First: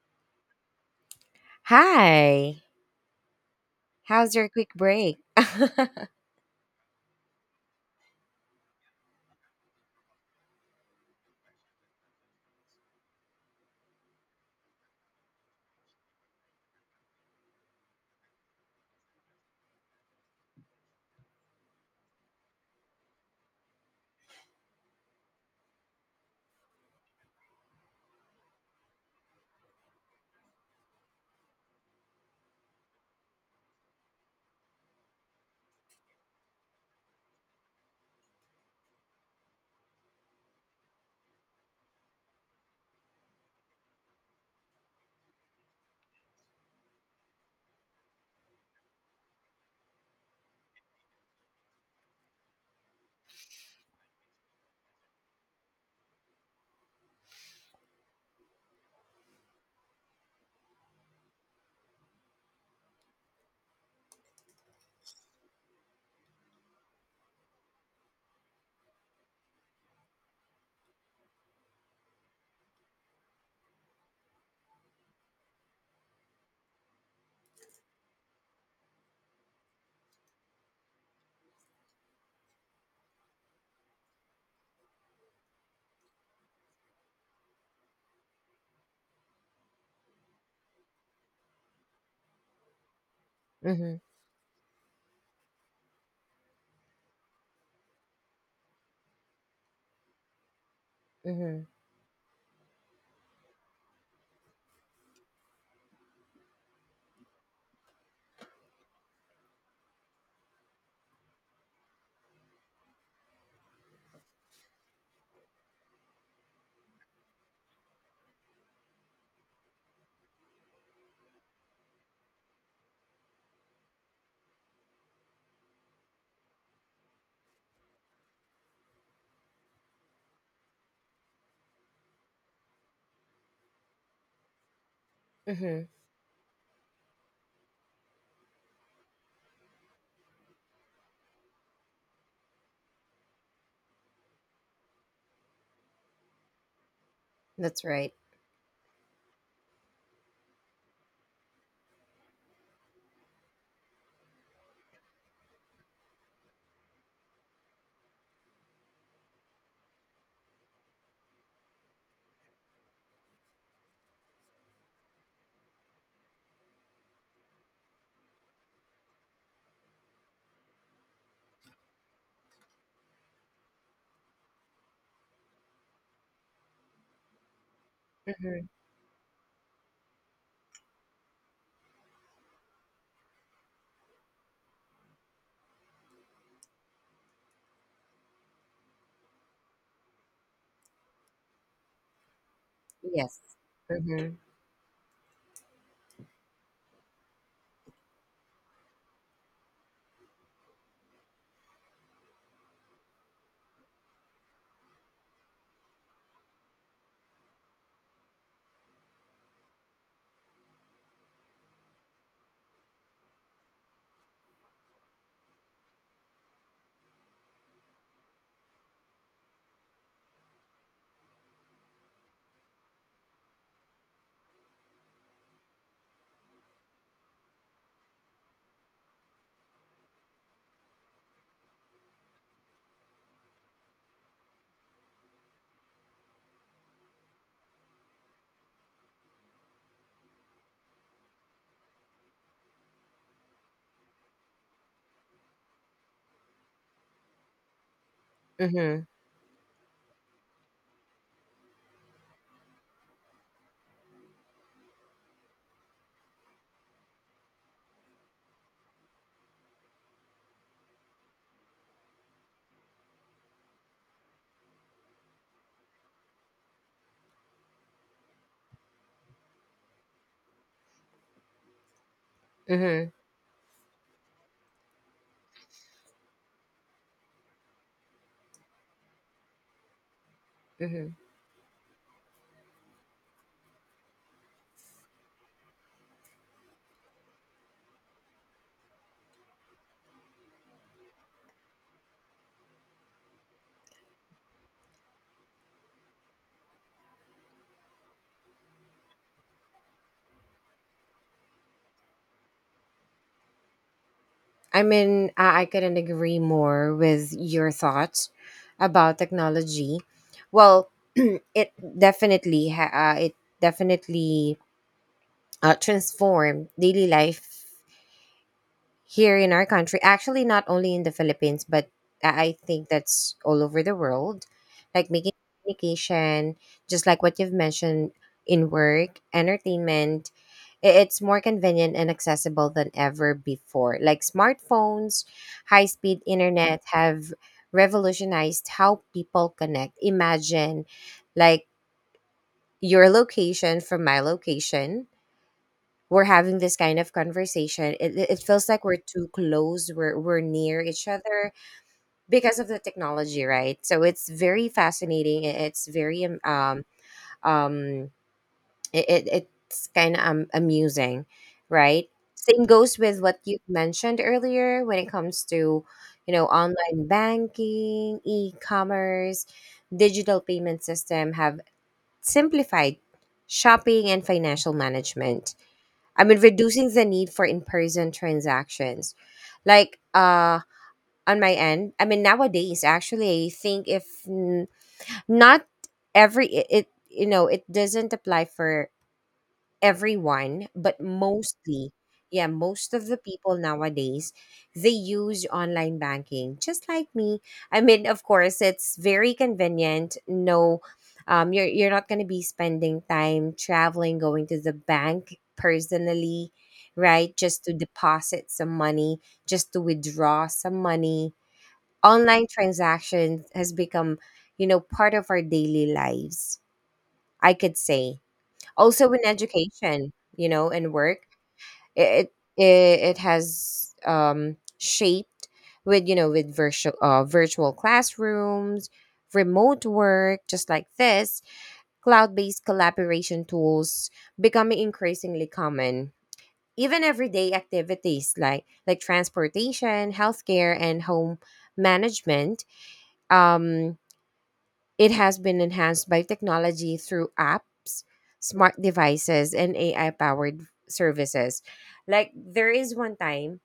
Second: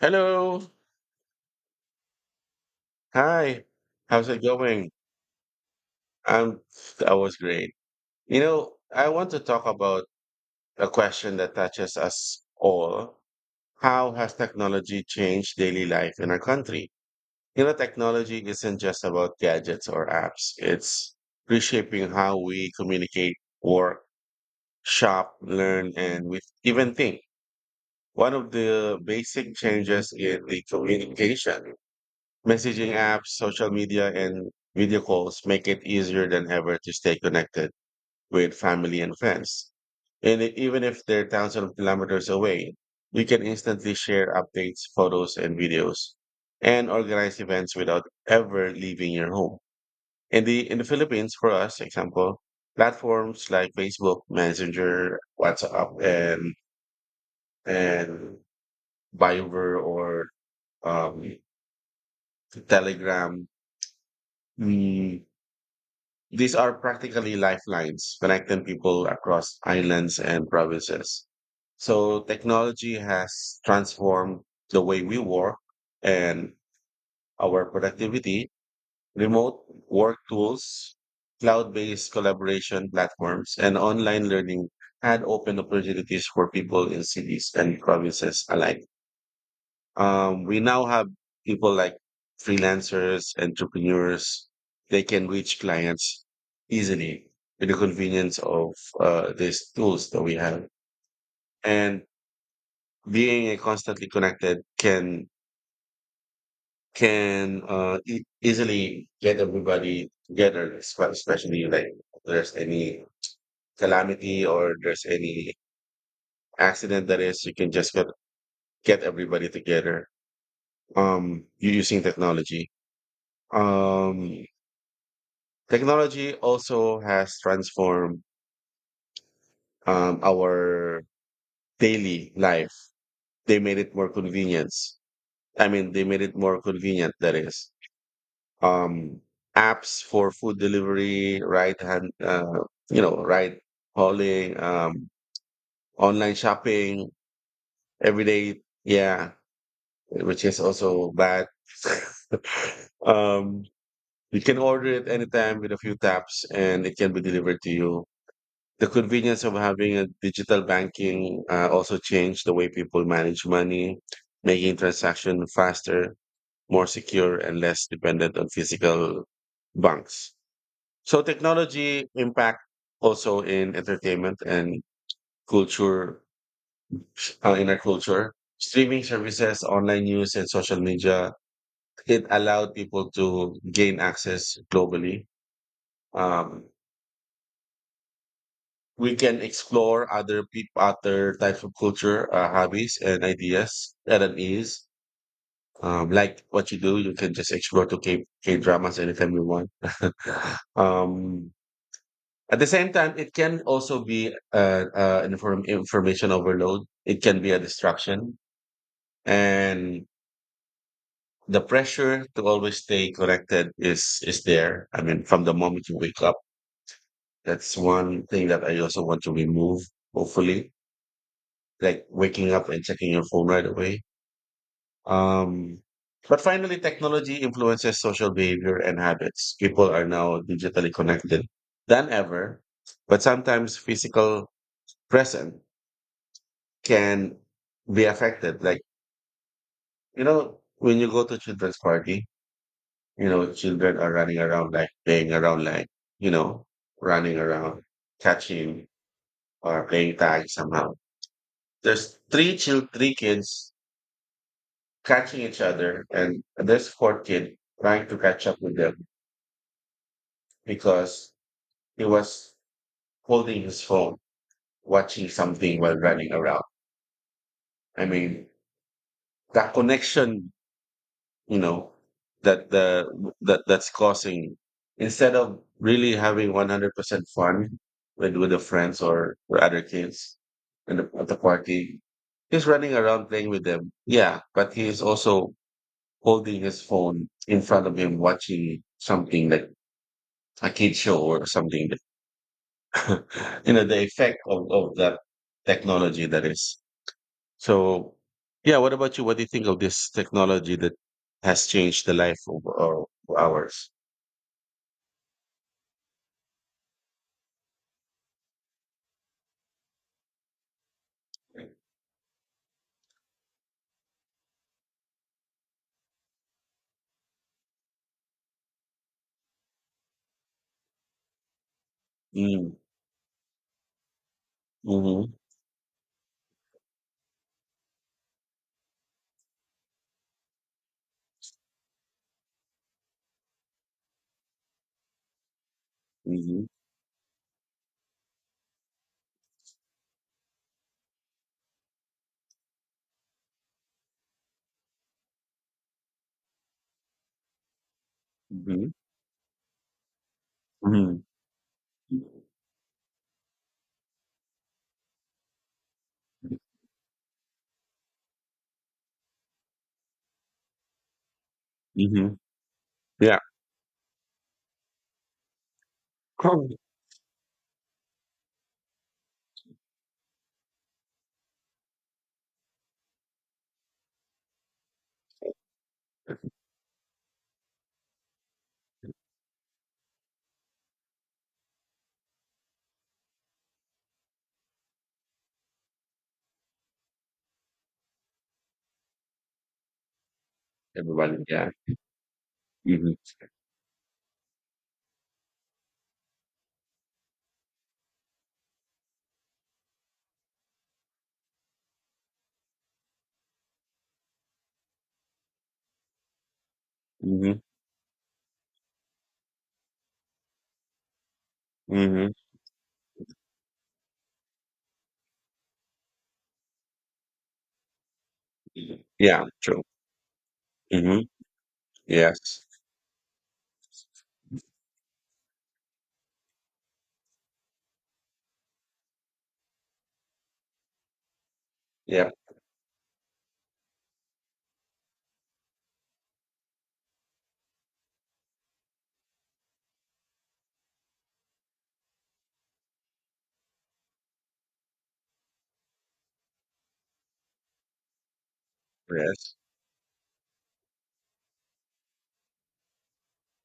Hello. Hi. Hi. How's How's it your quick going? break? Mhm. I'm I was great. You know, I want to talk about a question that touches us all. How has technology changed daily life in our country? You know, technology isn't just about gadgets or apps. It's reshaping how we communicate, work, shop, learn, and we even think. One of the basic changes in the communication. Messaging apps, social media, and video calls make it easier than ever to stay connected with family and friends. And even if they're thousands of kilometers away, we can instantly share updates, photos, and videos, and organize events without ever leaving your home. In the Philippines, for us, example, platforms like Facebook, Messenger, WhatsApp, and Viber or um, Telegram. mm, These are practically lifelines connecting people across islands and provinces. So technology has transformed the way we work and our productivity, remote work tools, cloud-based collaboration platforms, and online learning had opened opportunities for people in cities and provinces alike. We now have people like freelancers, entrepreneurs. They can reach clients easily with the convenience of these tools that we have. Mhm. And being constantly connected can easily get everybody together, especially like if there's any calamity or there's any accident that is, you can just get everybody together using technology. Um, Technology also has transformed our daily life. They made it more convenience. I Mhm. mean, they made it more convenient. That is, um, apps for food delivery, right hand, right hauling, online shopping That's right. every day. Yeah, which is also bad. um, you can order it anytime with a few taps, and it can be delivered to you. The convenience of having a digital banking also changed the way people manage money, making transaction faster, more secure, and less dependent on physical banks. So technology impact also in entertainment and culture in our culture. Mhm. Streaming services, online news, and social media, it allowed people to gain access globally. Um, we can explore other people, other types of culture, hobbies, and Yes. ideas at Mhm. an ease. Like what you do, you can just explore to K dramas anytime you want. um, at the same time, it can also be information overload. It can be a distraction, and the pressure to always stay connected is there. I mean, from the moment you wake up, that's one thing that I also want to remove. Hopefully, like waking up and checking your phone right away. Um, but finally, technology influences social behavior and habits. People are now digitally connected than ever, but sometimes physical presence can be affected. Like, when you go to children's party, children are running around, like playing around, like, you know, running around, catching Mhm. or playing tag somehow. There's three kids catching each other, and this poor kid trying to catch up with them because he was holding his phone watching something while running around. I mean, that connection, you know that the Mhm. that's causing, instead of really having 100% fun with the friends or the other kids Mhm. at the party. He's running around playing with them, yeah, but he is also holding his phone in front of him watching something like a kid show or something. You know the effect of that technology that is, so, yeah. What about you? What do you think of this technology that has changed the life of ours? I mean, I couldn't agree more with your thoughts about technology. Well, it it definitely transformed daily life here in our country, actually, not only in the Philippines, but I Mm. think that's all over the world, like making Hmm. communication, just like what you've mentioned, in work, entertainment. It's more convenient and accessible than ever before, like smartphones, high-speed Hmm. internet have revolutionized how people connect. Imagine, like, your location from my location, we're having this kind of conversation. It feels like Hmm. we're too close, we're near each Hmm. other because of the technology, right? So it's very fascinating. It's very um, it, it- it's kind of amusing, right? Hmm. Same goes with what Yeah. you mentioned earlier when it comes to, Probably. online banking, e-commerce, digital payment system have simplified shopping and financial management. I mean, reducing the need for in-person transactions. Like, on my end, I mean, nowadays, actually, I think, if not every, it doesn't apply for everyone, but Everybody, yeah. mostly, yeah, most of Hmm. the people nowadays, they use online banking just like me. I mean, of course, it's very convenient. No, you're not going to be spending time traveling, going to the bank personally, right? Hmm. Just to deposit some money, just to withdraw some money. Hmm. Online transactions has become, part of our daily lives, I could say, also in Yeah, true. education, and Hmm. work. it Yes. it, it has shaped, with, with virtual classrooms, remote work just like this, Yeah. cloud-based collaboration tools becoming increasingly common. Even everyday activities like transportation, healthcare, and home management, um it has been enhanced by technology through apps, smart devices, Yes. and AI powered services. Like, there is one time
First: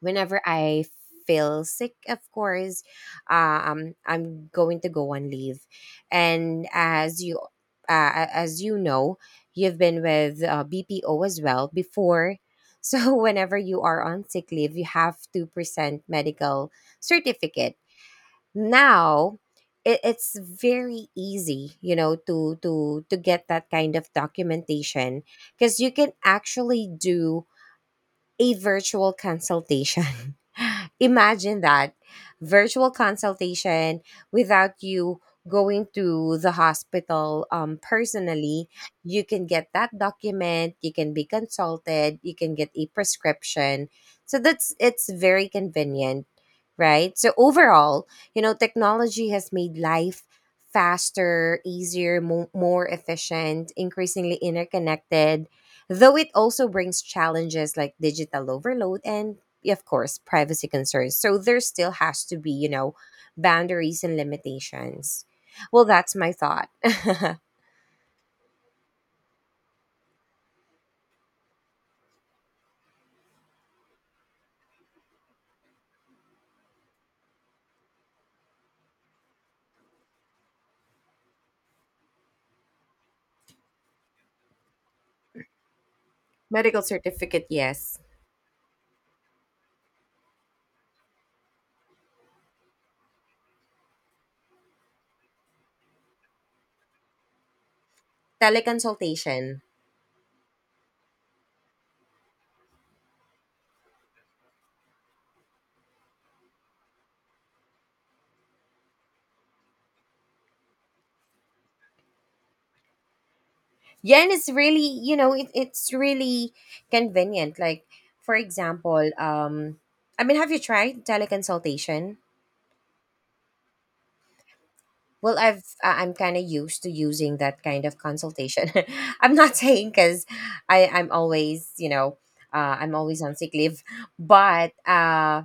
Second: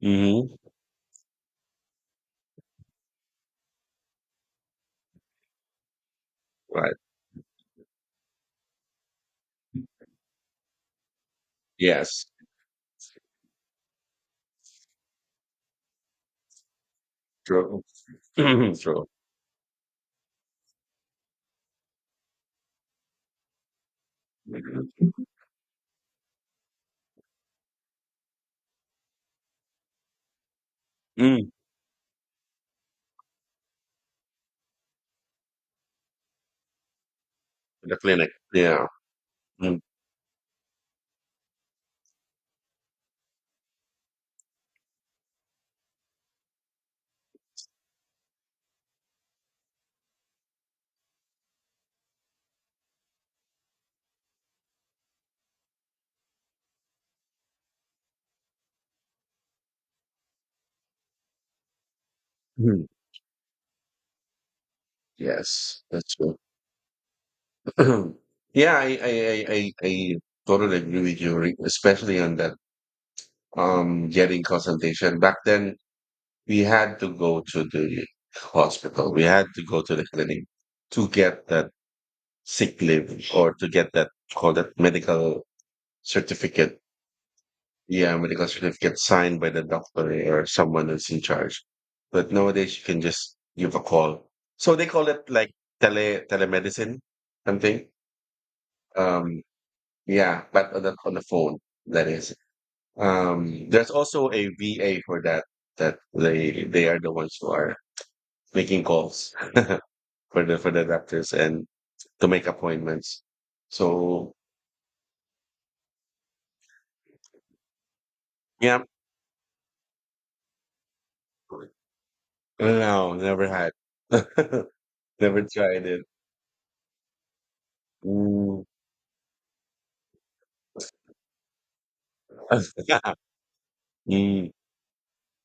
whenever Hmm. I feel sick, of course, I'm going to go on leave, and Right. As you know, you've been with BPO as well Yes. before. So whenever you are on sick leave, you have to present medical certificate. True. True. Now, it's very easy, you know, to get that kind of documentation, because you can actually do a virtual consultation. Mhm. Imagine that, virtual consultation without you going to the hospital, The clinic. personally. Yeah. You can get Mm. that document, you can be consulted, you can get a prescription. So that's it's very convenient, right? So overall, you know, technology has made life faster, easier, more efficient, increasingly interconnected, though it also brings challenges like digital overload and, of course, privacy concerns. So there still has to be, you Mhm. know, boundaries and limitations. Yes, Well, that's that's my true. thought. Yeah, I totally agree with you, especially on that getting consultation. Back then, we had to go to the hospital. We had to go to the clinic to get that sick leave or to get that, call that medical certificate. Medical certificate, yes. Yeah, medical certificate signed by the doctor or someone that's in charge. But nowadays you can just give a call. So they call it like telemedicine something. Um, Teleconsultation. yeah, but on the phone, that is. There's also a VA for that. That they are the ones who are making calls for the doctors and to make appointments. Yeah, and So it's really, it's really convenient. Like, for yeah, example, I mean, have you tried teleconsultation? no, never had, Well, never I've tried it. I- I'm kind of used to using that kind of Mm. consultation. I'm not saying because I'm always, I'm always on sick leave, Mm. but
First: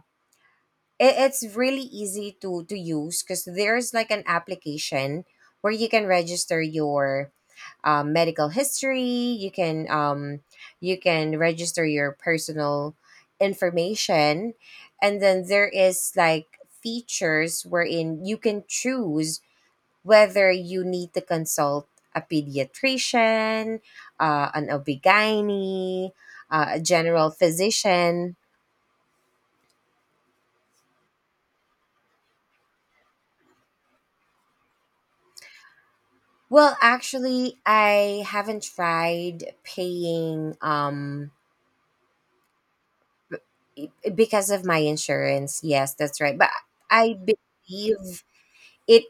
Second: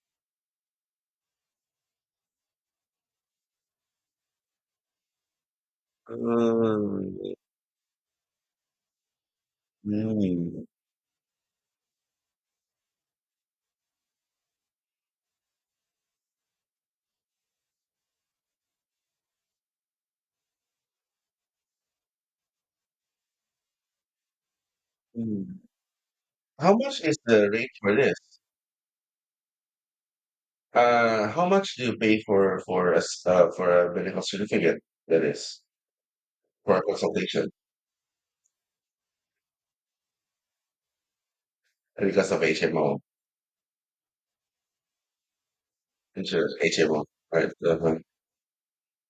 it's really easy to use, because there's like an application where you can register your Mm. Medical history. You can um, Mm. you can register your personal information, and then there is like features wherein you can choose whether you need to consult a pediatrician, an ob, Mm. How a much is general the rate for this? physician. How much do you pay for a medical certificate that is for Well, a consultation actually, I haven't tried paying, because of HMO. because of my insurance. Yes, that's right. But Insurance, HMO, I right? Uh-huh. believe it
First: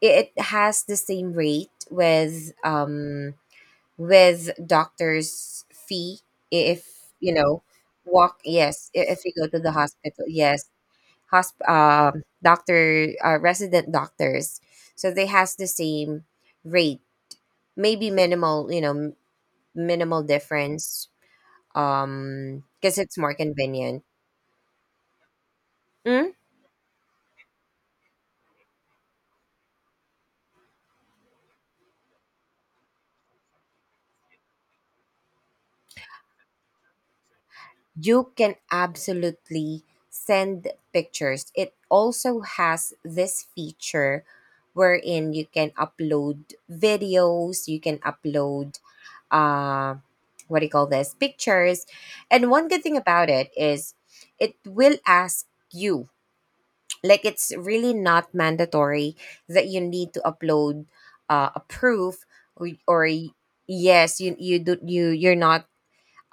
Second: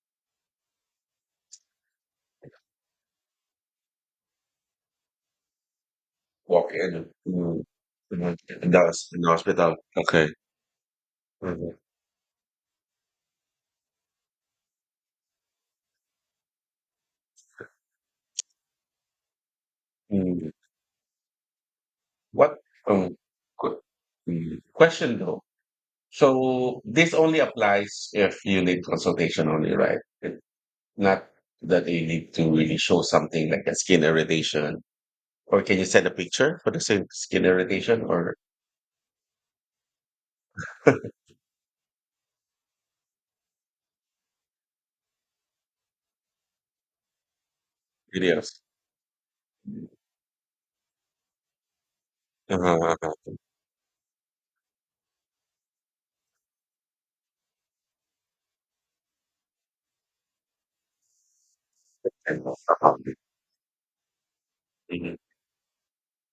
it has the same rate with, with doctor's fee, Walk in. if you know, Mhm, walk, in the, yes, i- hos- if in the you go to the hospital. hospital, Okay. yes, hosp Mhm. Doctor, resident doctors, so they has the same rate, maybe minimal, minimal Mm. difference, What because um it's more qu- convenient. Question, though? Mm-hmm. So this only applies if you need consultation only, right? Not that you need to really show something like a skin irritation. Or can you send a picture for the same skin irritation, You or can absolutely send pictures. It also has this feature wherein you can upload videos, you can videos? upload, uh what do you call this, pictures. And one good thing Uh-huh. about it is it will ask you. Like, it's really not mandatory that you need to upload a proof, or, Uh-huh. or yes, you do you Mhm. you're not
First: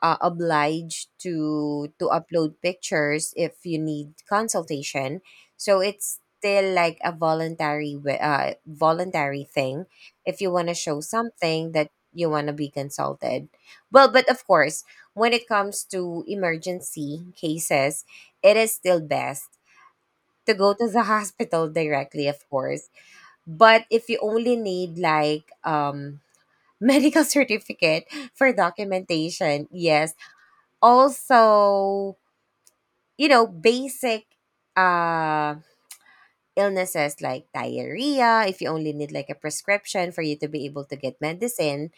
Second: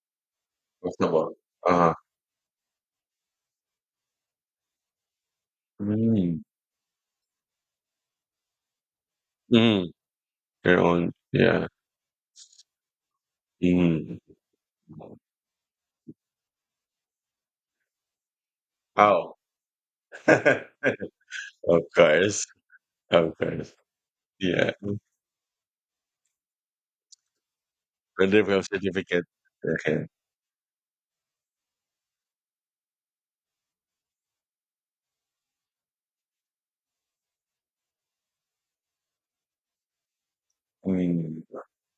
obliged Comfortable. to Uh-huh. to upload pictures if you need consultation, so it's Mm. still like a voluntary, voluntary Mm. thing, if you want to Your show own. Yeah. something that you want to be consulted. Well, Mm. but of course, when it comes to emergency cases, it is still Oh. best to go to the hospital Of directly, of course. course. Of course. But if you only Yeah. need like, medical certificate Rendering for of certificate. documentation, Okay. yes, also, basic uh illnesses like diarrhea, if you only need like a prescription for you to be able to get Mm. medicine,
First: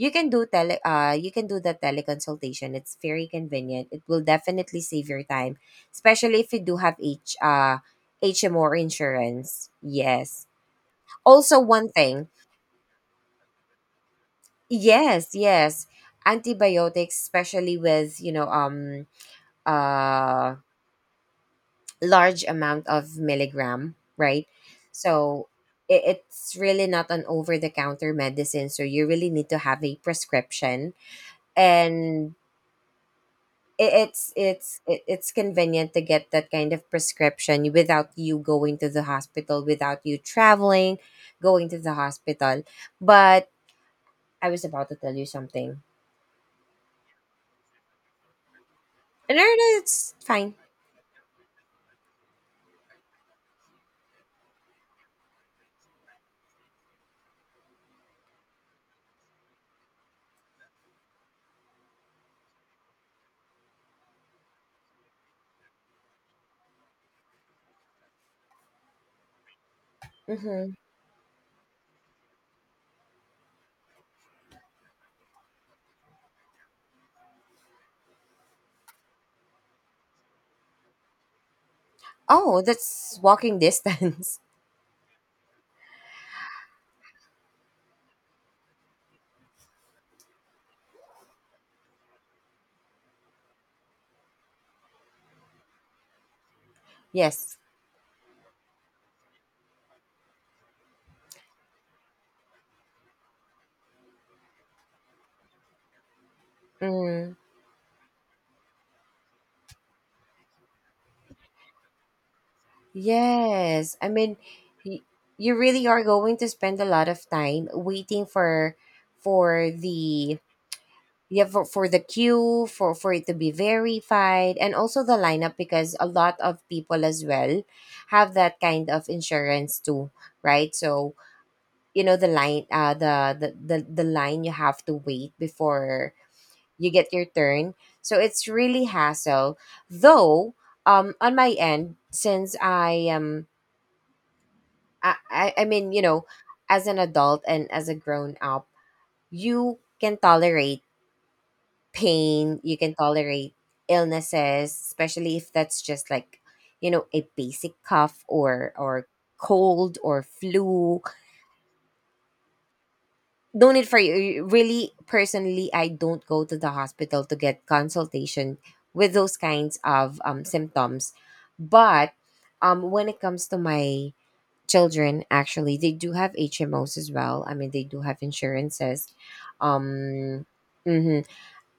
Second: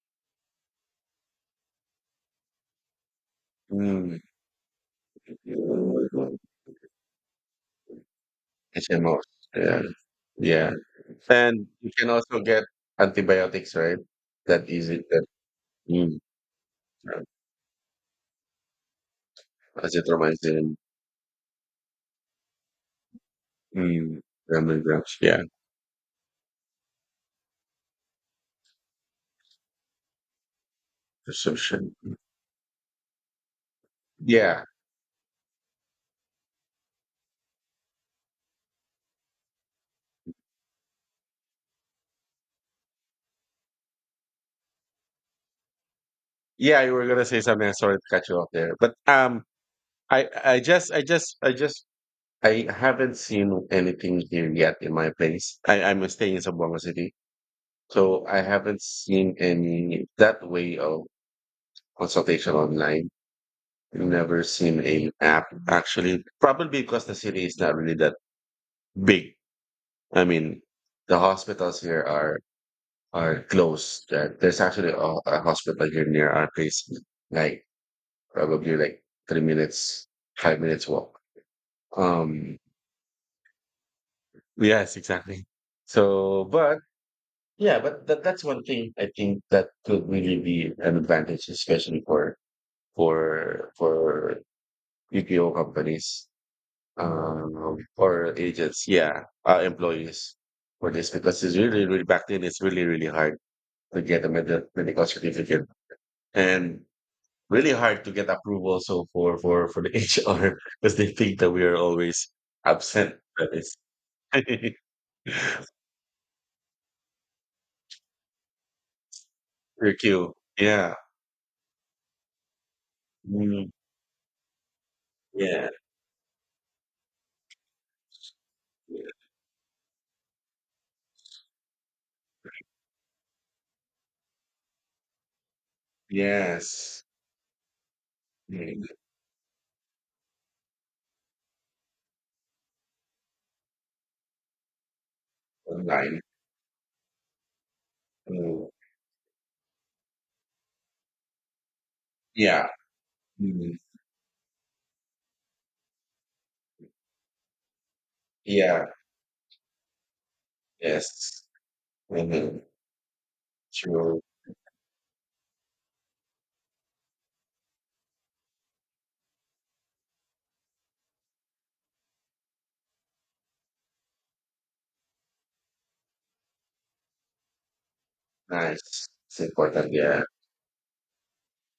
you can do, tele you can do the teleconsultation. It's very convenient, it Mm. will definitely save your time, especially if you do have h HMO HMOs. insurance, Yeah. yes. Yeah. Also And you one can thing, also get antibiotics, right? That easy, that yes, yes, mm, antibiotics, right. especially with, uh Azithromycin, large amount of milligram, mm, right? lemongrass. Yeah, So it's really not an over the counter medicine. So you really need to have a prescription, prescription. and it, Yeah. it's it, it's convenient to get that kind of prescription without you going to the hospital, without you traveling, going to the hospital. But I was about to tell you something. Yeah, you were gonna say something. I Sorry to cut you off there. But No, no, it's fine. I just I just I just I haven't seen anything here yet in my place. I, I'm staying in Zamboanga City. So I haven't seen any that way of consultation online. I've never seen a map actually, probably because the city is not really that big. I mean, Mm-hmm. the hospitals here are close. There's actually a hospital here near our place, like probably like 3 minutes, 5 minutes walk. Um, Oh, that's walking distance. yes, exactly. So, but yeah, but that's one thing I think that could really be an advantage, especially for BPO companies, Yes. For agents, yeah, employees for this, because it's really, really, back then, it's really, really hard to get a medical certificate, and Mm. really hard to get approval also for the HR, because they think that we are always absent. That is Yes. I mean, y- you really are going to spend a lot of time waiting for your queue. the, Yeah. yeah, for the queue, for it to be Mm, verified, and also the lineup yeah. because a lot of people as well have that kind of insurance too, right? So, you know, the line, you have to wait before you Yes. get your turn. So it's really Mm. hassle. Though, on my end, since I am I mean, you Online. know, as an adult and as a grown up, Mm, you can tolerate pain, yeah. you can tolerate Mm, illnesses, especially if that's just like, you know, a basic cough or yeah. or cold or flu. Yes. Hmm. No need for True. you. Really, personally, I don't go to the hospital to get consultation with those kinds of symptoms. But when it comes to my children, actually they do have HMOs as well. I mean, they do have Nice. insurances. It's important, yeah. Um mhm.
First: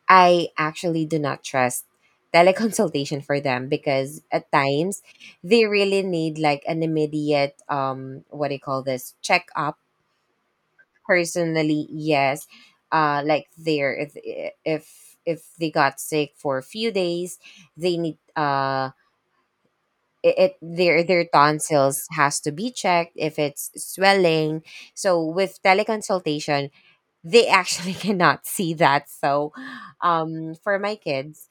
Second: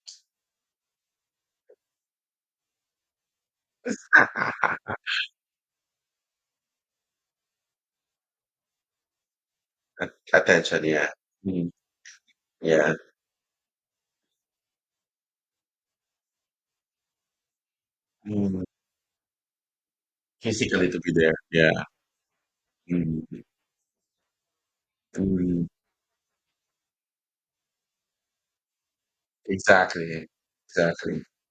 I actually do not trust teleconsultation for them, because at times they really need like an immediate, what do you call this, check up. Attention, yeah. Mm, Personally, yes. yeah. Like, they're if if they got sick for a few days, they need, Mm. It, it Physically to their be their there, yeah. tonsils has to be checked if Mm, it's swelling. So with mm. teleconsultation they actually cannot see that. So Exactly, for my exactly. kids,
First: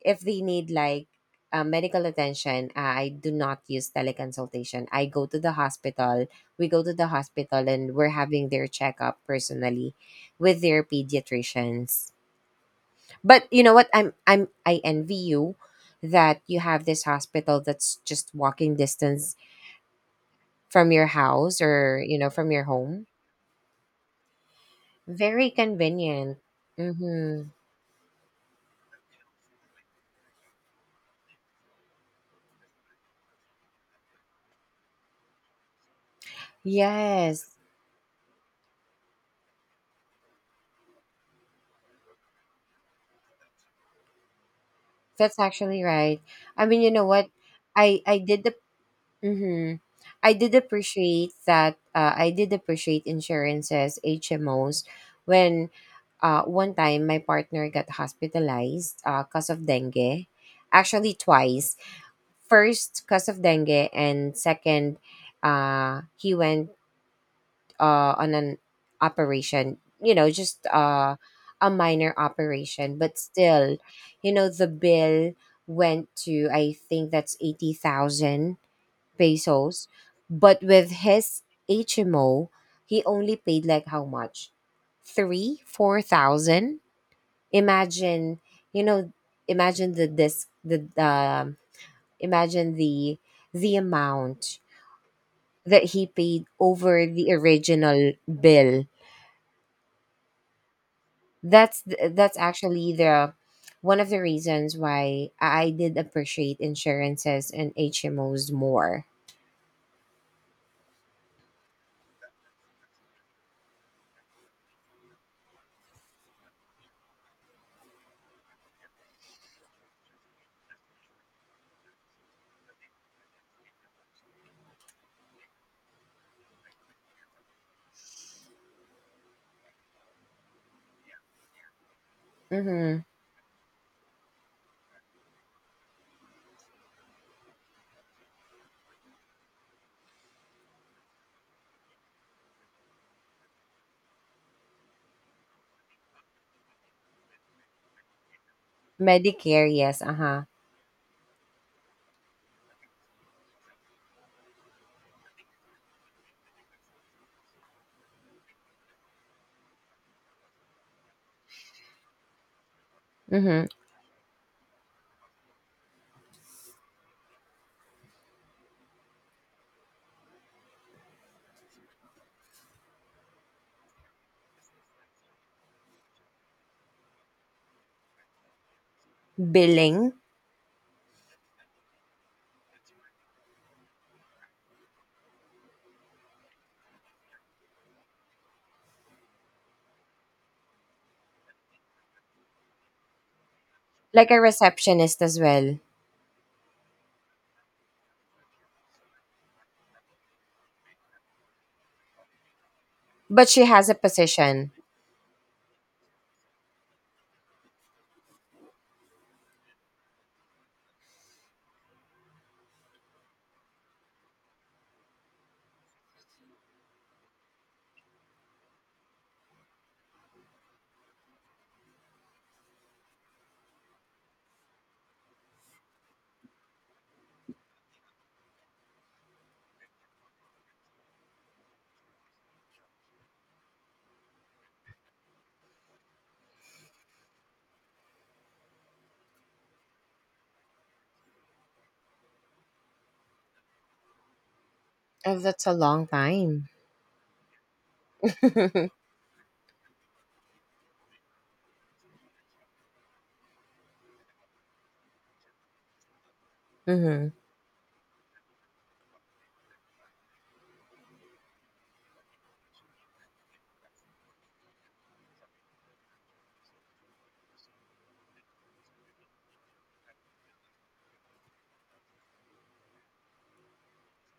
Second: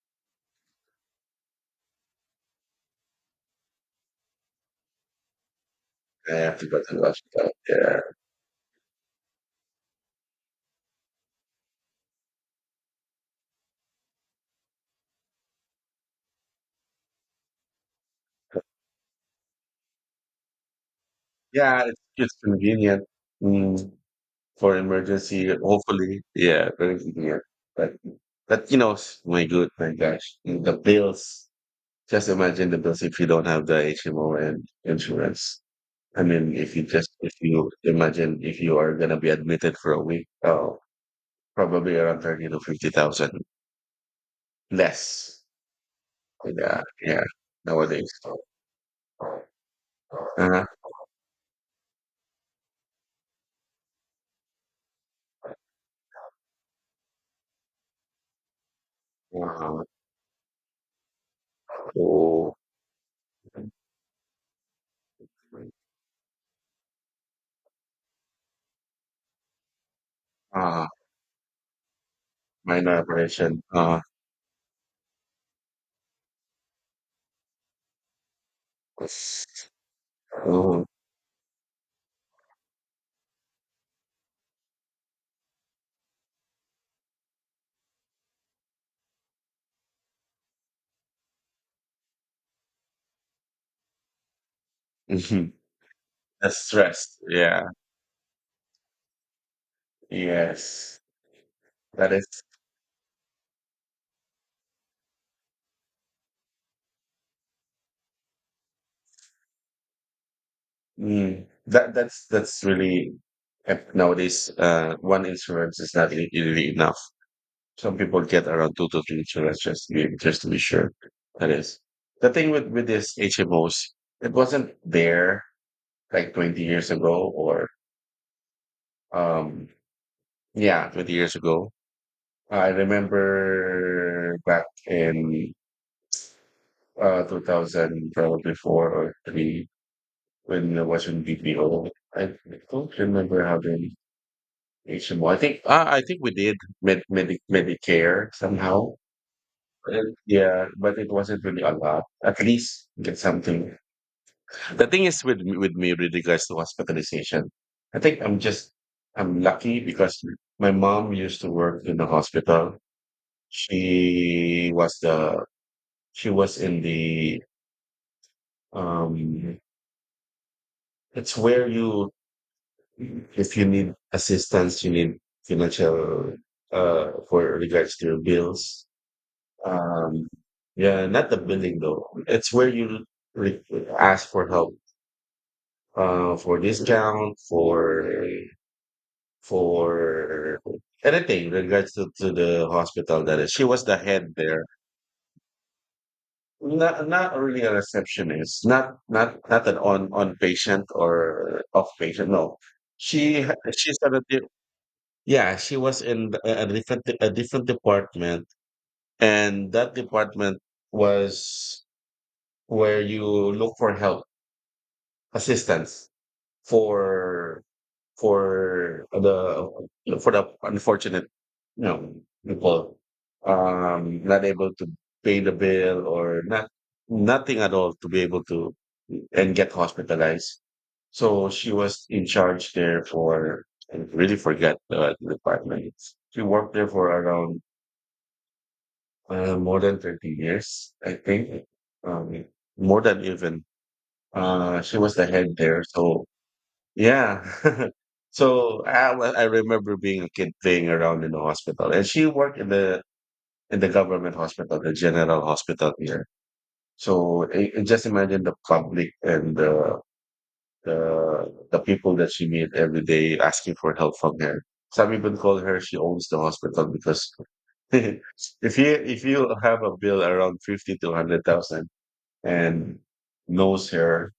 if they need like medical attention, I do not use teleconsultation. I go to the hospital. I have to We go go to to the the hospital, hospital and yeah. we're having their checkup personally with their pediatricians. But you know what, I envy you that you have this hospital that's just walking distance from your house, Yeah, it's, or, it's from your convenient, home. mm, for Very emergency, hopefully. convenient. Yeah, very convenient. Mm-hmm. But, but, my my gosh, the bills. Just imagine the bills if you don't have the HMO and insurance. I mean, if Yes, you imagine if you are gonna be admitted for a week, oh, probably around thirty to fifty thousand that's less. actually right. I Yeah, mean, you know yeah. what? Nowadays, I did the Mm-hmm. I did uh-huh. appreciate that. I did appreciate insurances, HMOs, when, one time my partner got hospitalized because of Uh dengue. Actually, twice. oh, First, because of dengue, and second, he went, on an operation, you know, just uh, a minor minor operation, but operation. still, the bill went to, I think, that's 80,000 pesos, but Oh, with his HMO, he only paid like how much, three four thousand. Imagine, you know, imagine the this the imagine the amount mhm, that he paid the over stress. the Yeah, original bill. yes, that's that th- is, that's actually the one of the reasons why I did appreciate insurances and HMOs more. That's really, nowadays. One insurance is not really really enough. Some people get around two to three insurance just to be sure. That is the thing with this HMOs. It wasn't there like 20 years ago, or um, yeah, 20 years ago. I Mm-hmm. remember back in 2000 probably four or three when I was in BPO. I don't remember having HMO. I think we did Medicare somehow. Medicare, yes, Uh, uh huh. yeah, but it wasn't really a lot. At least get something. The thing is with with me with regards to hospitalization, I think I'm lucky because my mom used to work in the hospital. Mm-hmm. She was the she was in the um it's where you if you need assistance, you need financial for regards to your bills. Billing, Um yeah, not the billing though. It's where you re- ask for help for discount, for anything regards to the hospital, that is. She was the like head a there. receptionist as well, Not really a receptionist, not an on patient or off patient. No, but she has a she's at a di- position. yeah, she was in a different department, and that department was where you look for help, assistance, for for the for the unfortunate, you know, people, not able to pay the bill, or not, nothing at all, to be able to and get hospitalized. So she was in charge there for, I really forget, the department. She worked there for around more than 30 years, I think, um, more than even. She was the Oh, head that's a there, long so time. yeah. So, Mm-hmm. I remember being a kid playing around in the hospital, and she worked in the government hospital, the general hospital here. And So, I just imagine the public and the the people that she meet every day asking for help from her. Some even call her she owns the hospital because if you if you have a bill around 50 to 100,000 and knows her,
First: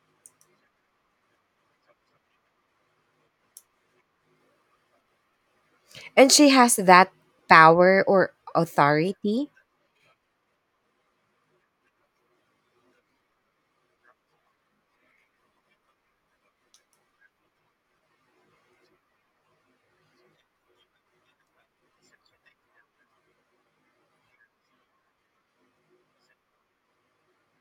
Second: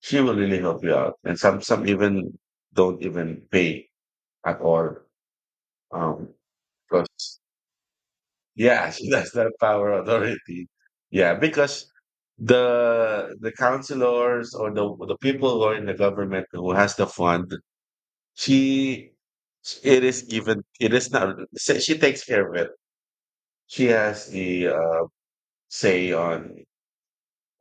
she will really help you out. And some even don't even pay at all. Um, she has that because power or yeah, she does not authority. power authority. Yeah, because the councilors or the people who are in the government who has the fund, she, it is given. It is not. She takes care of it. She has the say on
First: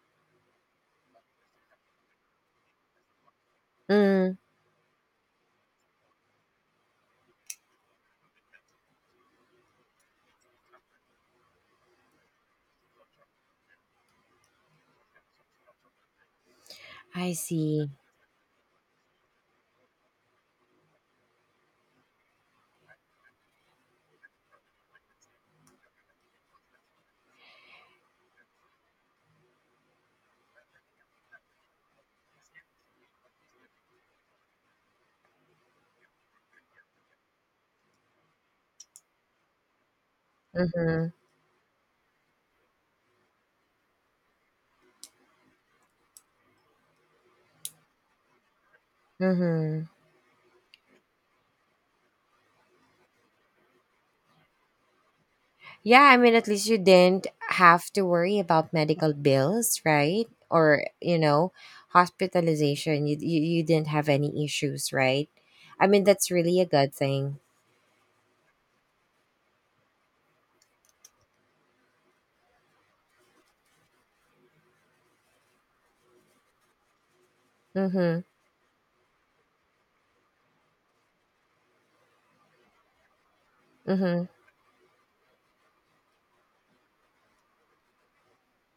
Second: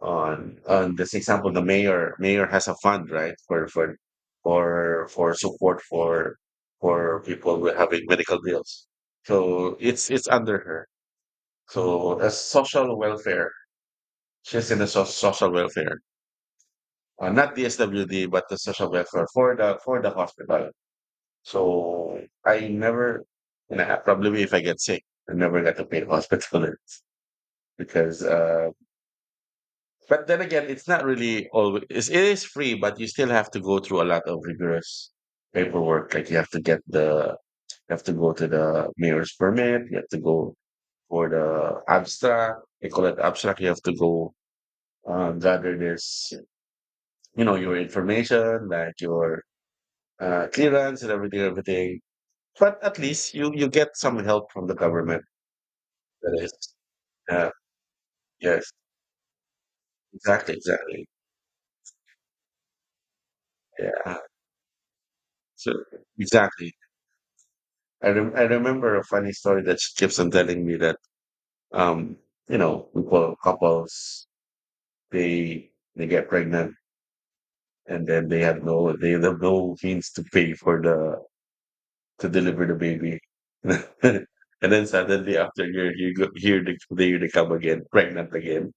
on this example. The mayor has a fund, right, for for Mm, for for support for people who are having medical bills, so it's under her, so as social welfare. She's in the social welfare, I not the see. SWD but the social welfare for the hospital. So I never, and I, probably if I get sick, I never got to pay hospital bills because But then again, it's not really always. It is free, but you still have to go through a lot of rigorous paperwork. Like you have to get the, you have to go to the mayor's permit. You have to go Mm-hmm. for the abstract. They call it abstract. You have to go gather this, you know, your information, like your Mm-hmm. Clearance and everything, everything. But at least you get some help from the government. Yeah, I mean, That at is, least you didn't yeah, have to worry yes, about medical bills, right? exactly, Or, exactly, you know, hospitalization. You didn't have yeah. any issues, right? So I mean, that's really a exactly. good thing. I remember a funny story that she keeps on telling me that um you know, people, couples, they get pregnant, and Mm-hmm. then they have no, they have no means to pay for the, to deliver the baby Mm-hmm. and then suddenly after a year you go here, they, they come again pregnant again,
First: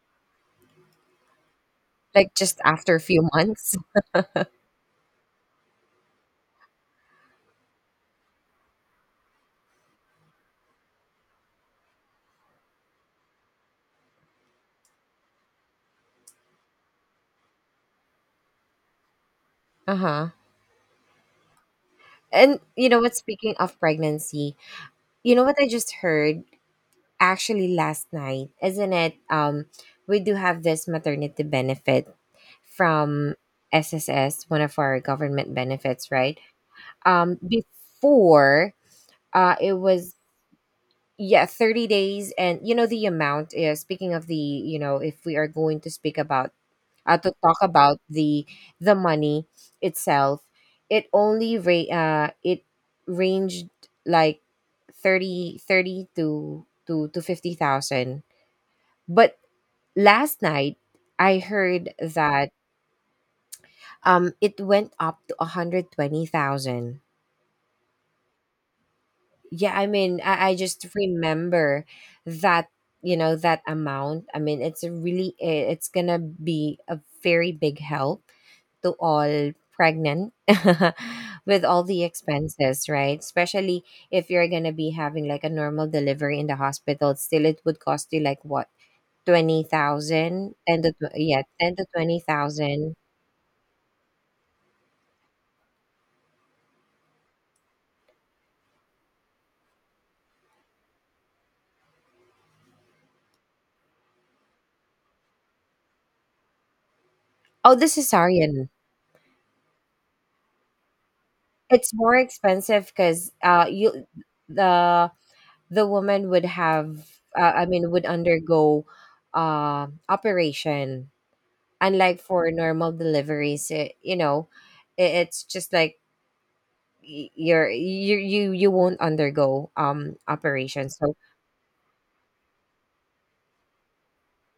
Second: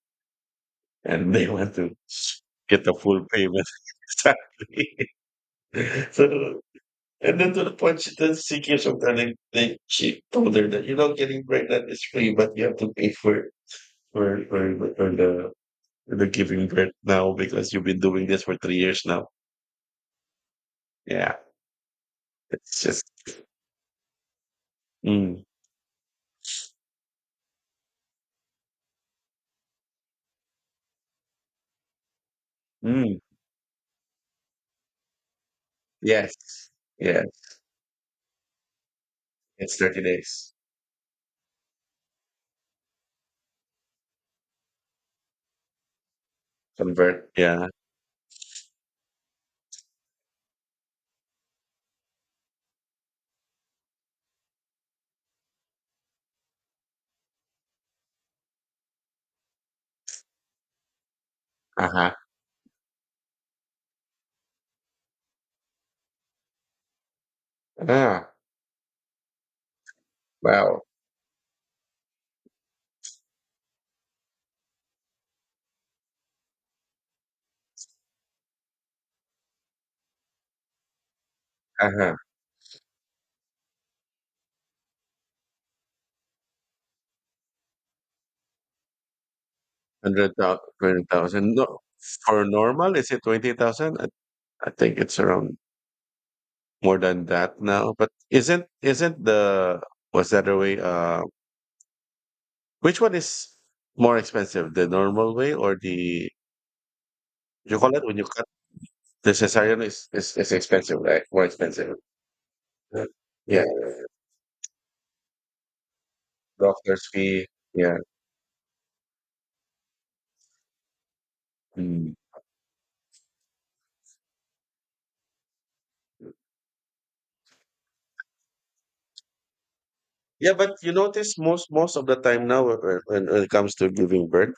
and they want to Like, just get the after a full few payment. months. Exactly. So, and then to the point, she then, she keeps on telling, they, she told her that, you know, getting pregnant is free but you have to pay for it for for the giving birth now because you've been doing this for 3 years now. Uh-huh. Yeah, And it's you know just, what? Speaking of pregnancy, you mm, know what I just heard, actually last night, isn't it? We do have this maternity benefit mm, from SSS, one of our government benefits, yes, right? yes. Before, it It's thirty was, days yeah, 30 days. And the amount is, speaking of the, if we are going to speak about, from birth. to talk Yeah. about the money itself, it only ra- it ranged like 30, to 50,000 but last night I Uh heard huh. that, it went up to 120,000. Ah. Yeah, I mean, I Wow. just remember that, you know, that amount. I mean, it's a really, it's going to be a very big help to all pregnant with all Uh the huh. expenses, right? Especially if you're going to be having like a normal delivery in the hospital, still it would cost you like what, Hundred 20,000? Yeah, thousand. 10 No, to for 20,000. normal is it 20,000? I think it's around more than that now. But isn't the, was that the other way? Which one is more expensive, the normal way or the, Oh, you the call it when you cut? cesarean. The cesarean is expensive, right? More It's expensive. more expensive Yeah. because, Yeah. You, the the woman would have, Doctor's fee. I mean, Yeah. would undergo, operation, Mm. unlike for normal deliveries. It, it's just like, y- you're you you you won't undergo Yeah, but operation, you so, notice most of the time now, when it comes to giving birth,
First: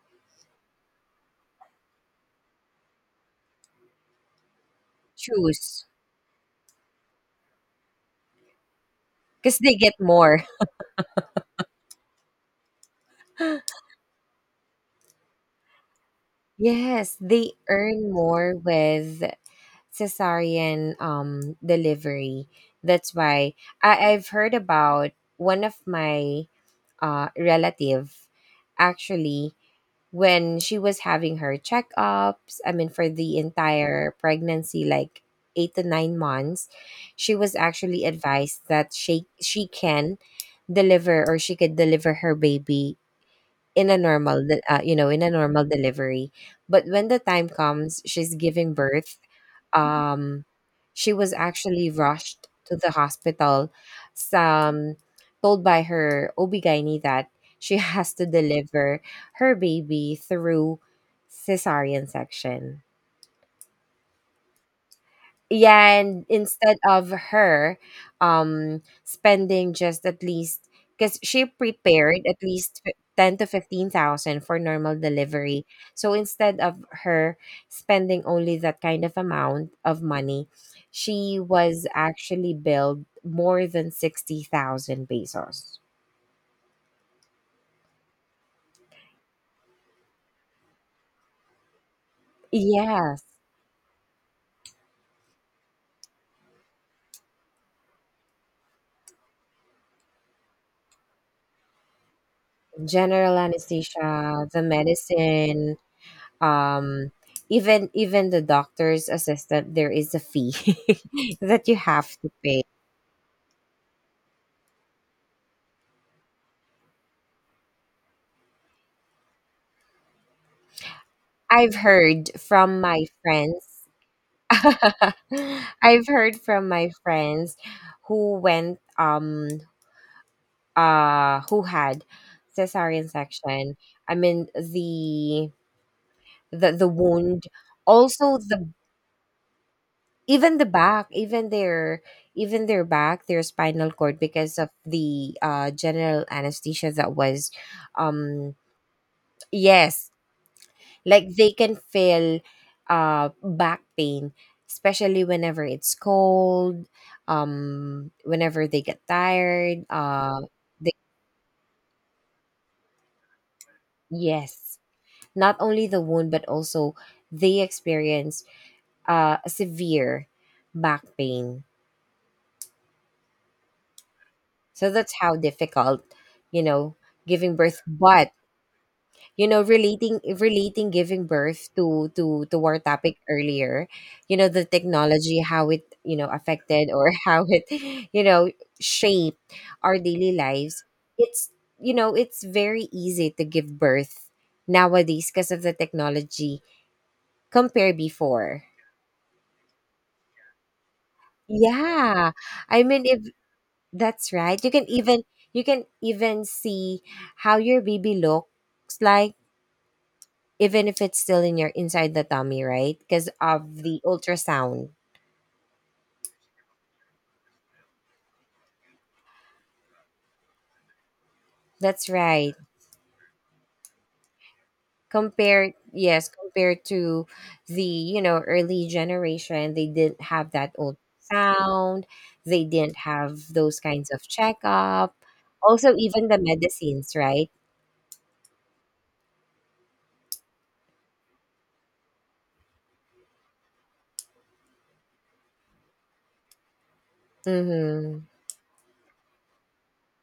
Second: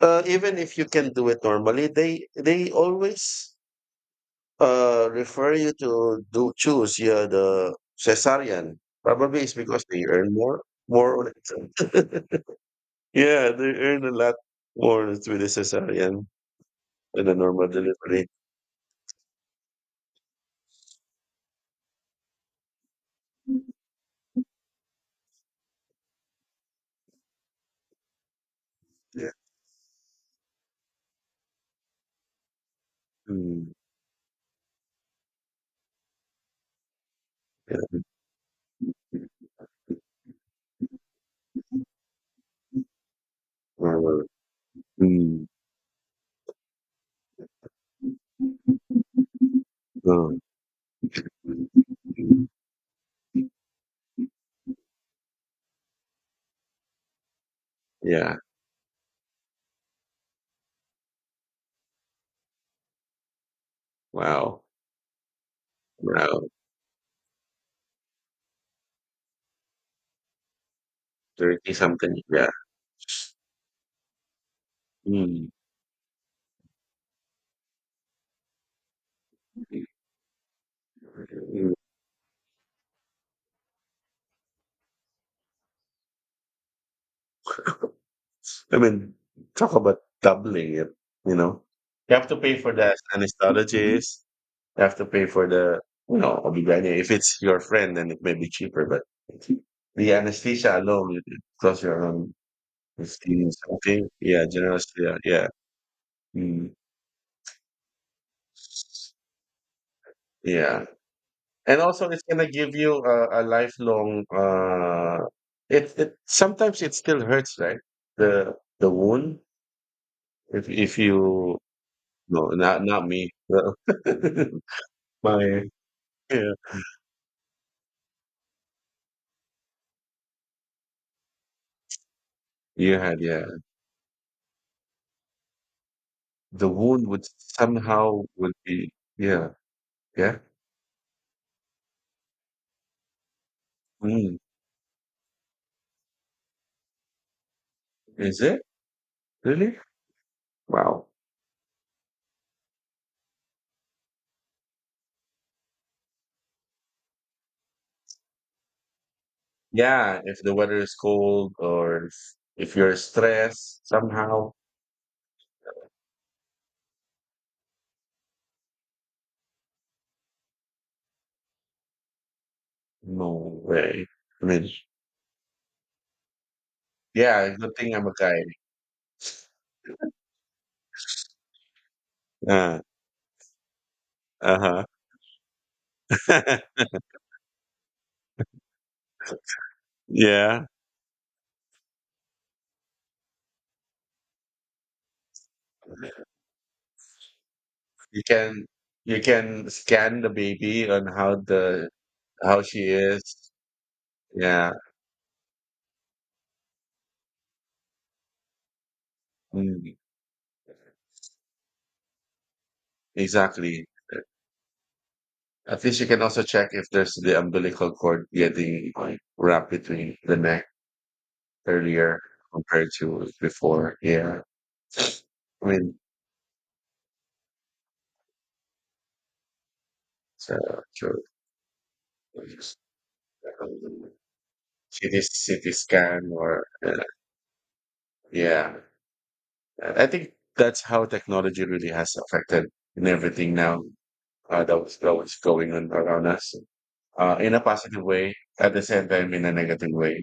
even if you can do it normally, they always refer you choose to do choose, yeah, the cesarean. Probably it's because they because get they earn more. more, on it. Yeah, they earn a lot more with the cesarean Yes, than the they normal earn delivery. more with cesarean, delivery. That's why I've heard about one of my, relative, Yeah. actually, when she was having her checkups, I mean, for the Mm. entire pregnancy, like 8 to 9 months, she was Yeah. actually advised that she can deliver, or she could deliver her baby in a Uh, normal de- you know in a mm. normal delivery. But when the time comes she's giving birth, Oh. um she was actually rushed to the hospital, some told by her ob that she has to Yeah. deliver her baby through cesarean section. Wow. Yeah, and Wow. instead of her, spending, just at least because she 30 something. prepared at Yeah. least, 10 to 15,000 for normal Mm. delivery. So instead of her spending only that kind of amount of money, she Mm. was actually billed more than 60,000 pesos. I mean, talk about doubling it, you know. You have to pay for the Yes, anesthesiologist. You have to pay for the, you know, ob. If it's your friend, then it may be cheaper, but the anesthesia alone, it costs you around general 15 something. Yeah, anesthesia, the generous. Yeah. Yeah. medicine, Mm. um even the doctor's assistant, there is a fee Yeah. that you And also, have it's to gonna pay. give you a lifelong. It sometimes it still hurts, right? The the wound. If you, I've heard no, from not my not me. friends. My, I've heard yeah, from my friends who went, who had you cesarean had, yeah. section. I mean, the The the the wound would wound, somehow also would the, be, yeah, yeah. even the back, even their back their spinal cord, Mm. because of the, general anesthesia that was, Is um it really? yes. Wow. Like, they can feel back pain, especially whenever it's cold, whenever they get tired, Yeah. If the weather they, is cold, or if you're stressed somehow, yes, not only the wound but also they experience a severe back pain. no way. I mean, So that's how difficult, you know, yeah. giving Good birth. thing I'm a guy. But, relating giving birth to our Uh, topic earlier, you know, the Uh-huh. technology, how it, affected, or how it, you know shaped our daily Yeah. lives. It's you know it's very easy to give birth nowadays because of the technology compared You before. can you can scan the baby on how the Yeah, how she I mean, if is. That's right. You Yeah. can even, see how your baby looks like, Mm, even if it's still in your inside the tummy, right? Because of exactly. the ultrasound. At least you can also check if there's the umbilical cord getting, like, wrapped between the neck That's earlier, right. compared to before. Yeah. I Compared mean, Yes, compared to the, early generation, they didn't have so that true. ultrasound. They didn't have those kinds of checkup. CT, CT Also even scan the or medicines, right? yeah. I think that's how technology really has affected in everything now. That was going on around us, in a positive Mhm. way at the same time in a negative way.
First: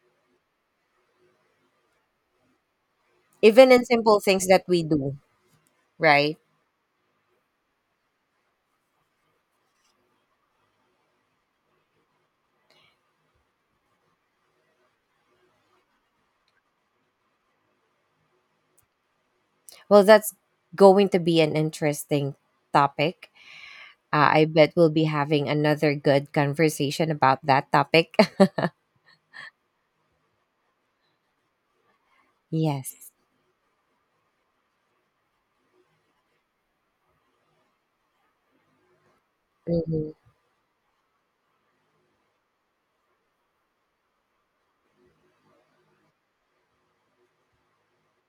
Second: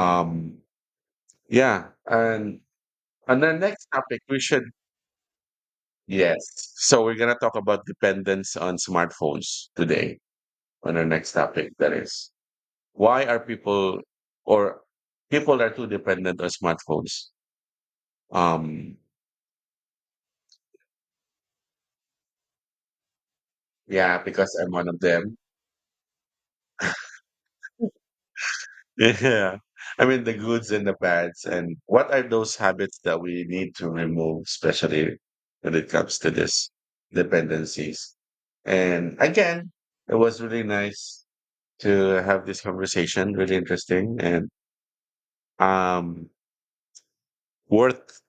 um yeah, and the Even in next simple topic we things that should. we do, Yes, right? so we're going to talk about dependence on smartphones today, on our next topic, that is, why are people, or, people are too dependent on smartphones. um Well, that's going to be an interesting topic. yeah, I because I'm bet one we'll of be them. having another good conversation about that topic. Yeah. I mean, the goods and the bads. And what are those habits Yes. that we need to remove, especially when it comes to this dependencies? And again, Mhm. it was really nice to have this conversation, really interesting, and um worth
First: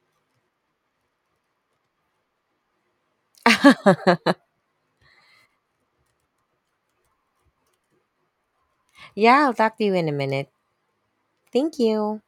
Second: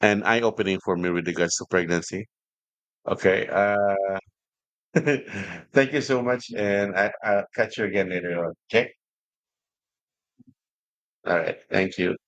and eye-opening for me with regards to pregnancy. Okay. Thank you so much, and I'll catch you again later on. Okay. Yeah, I'll talk to you in a minute. All right. Thank Thank you. you.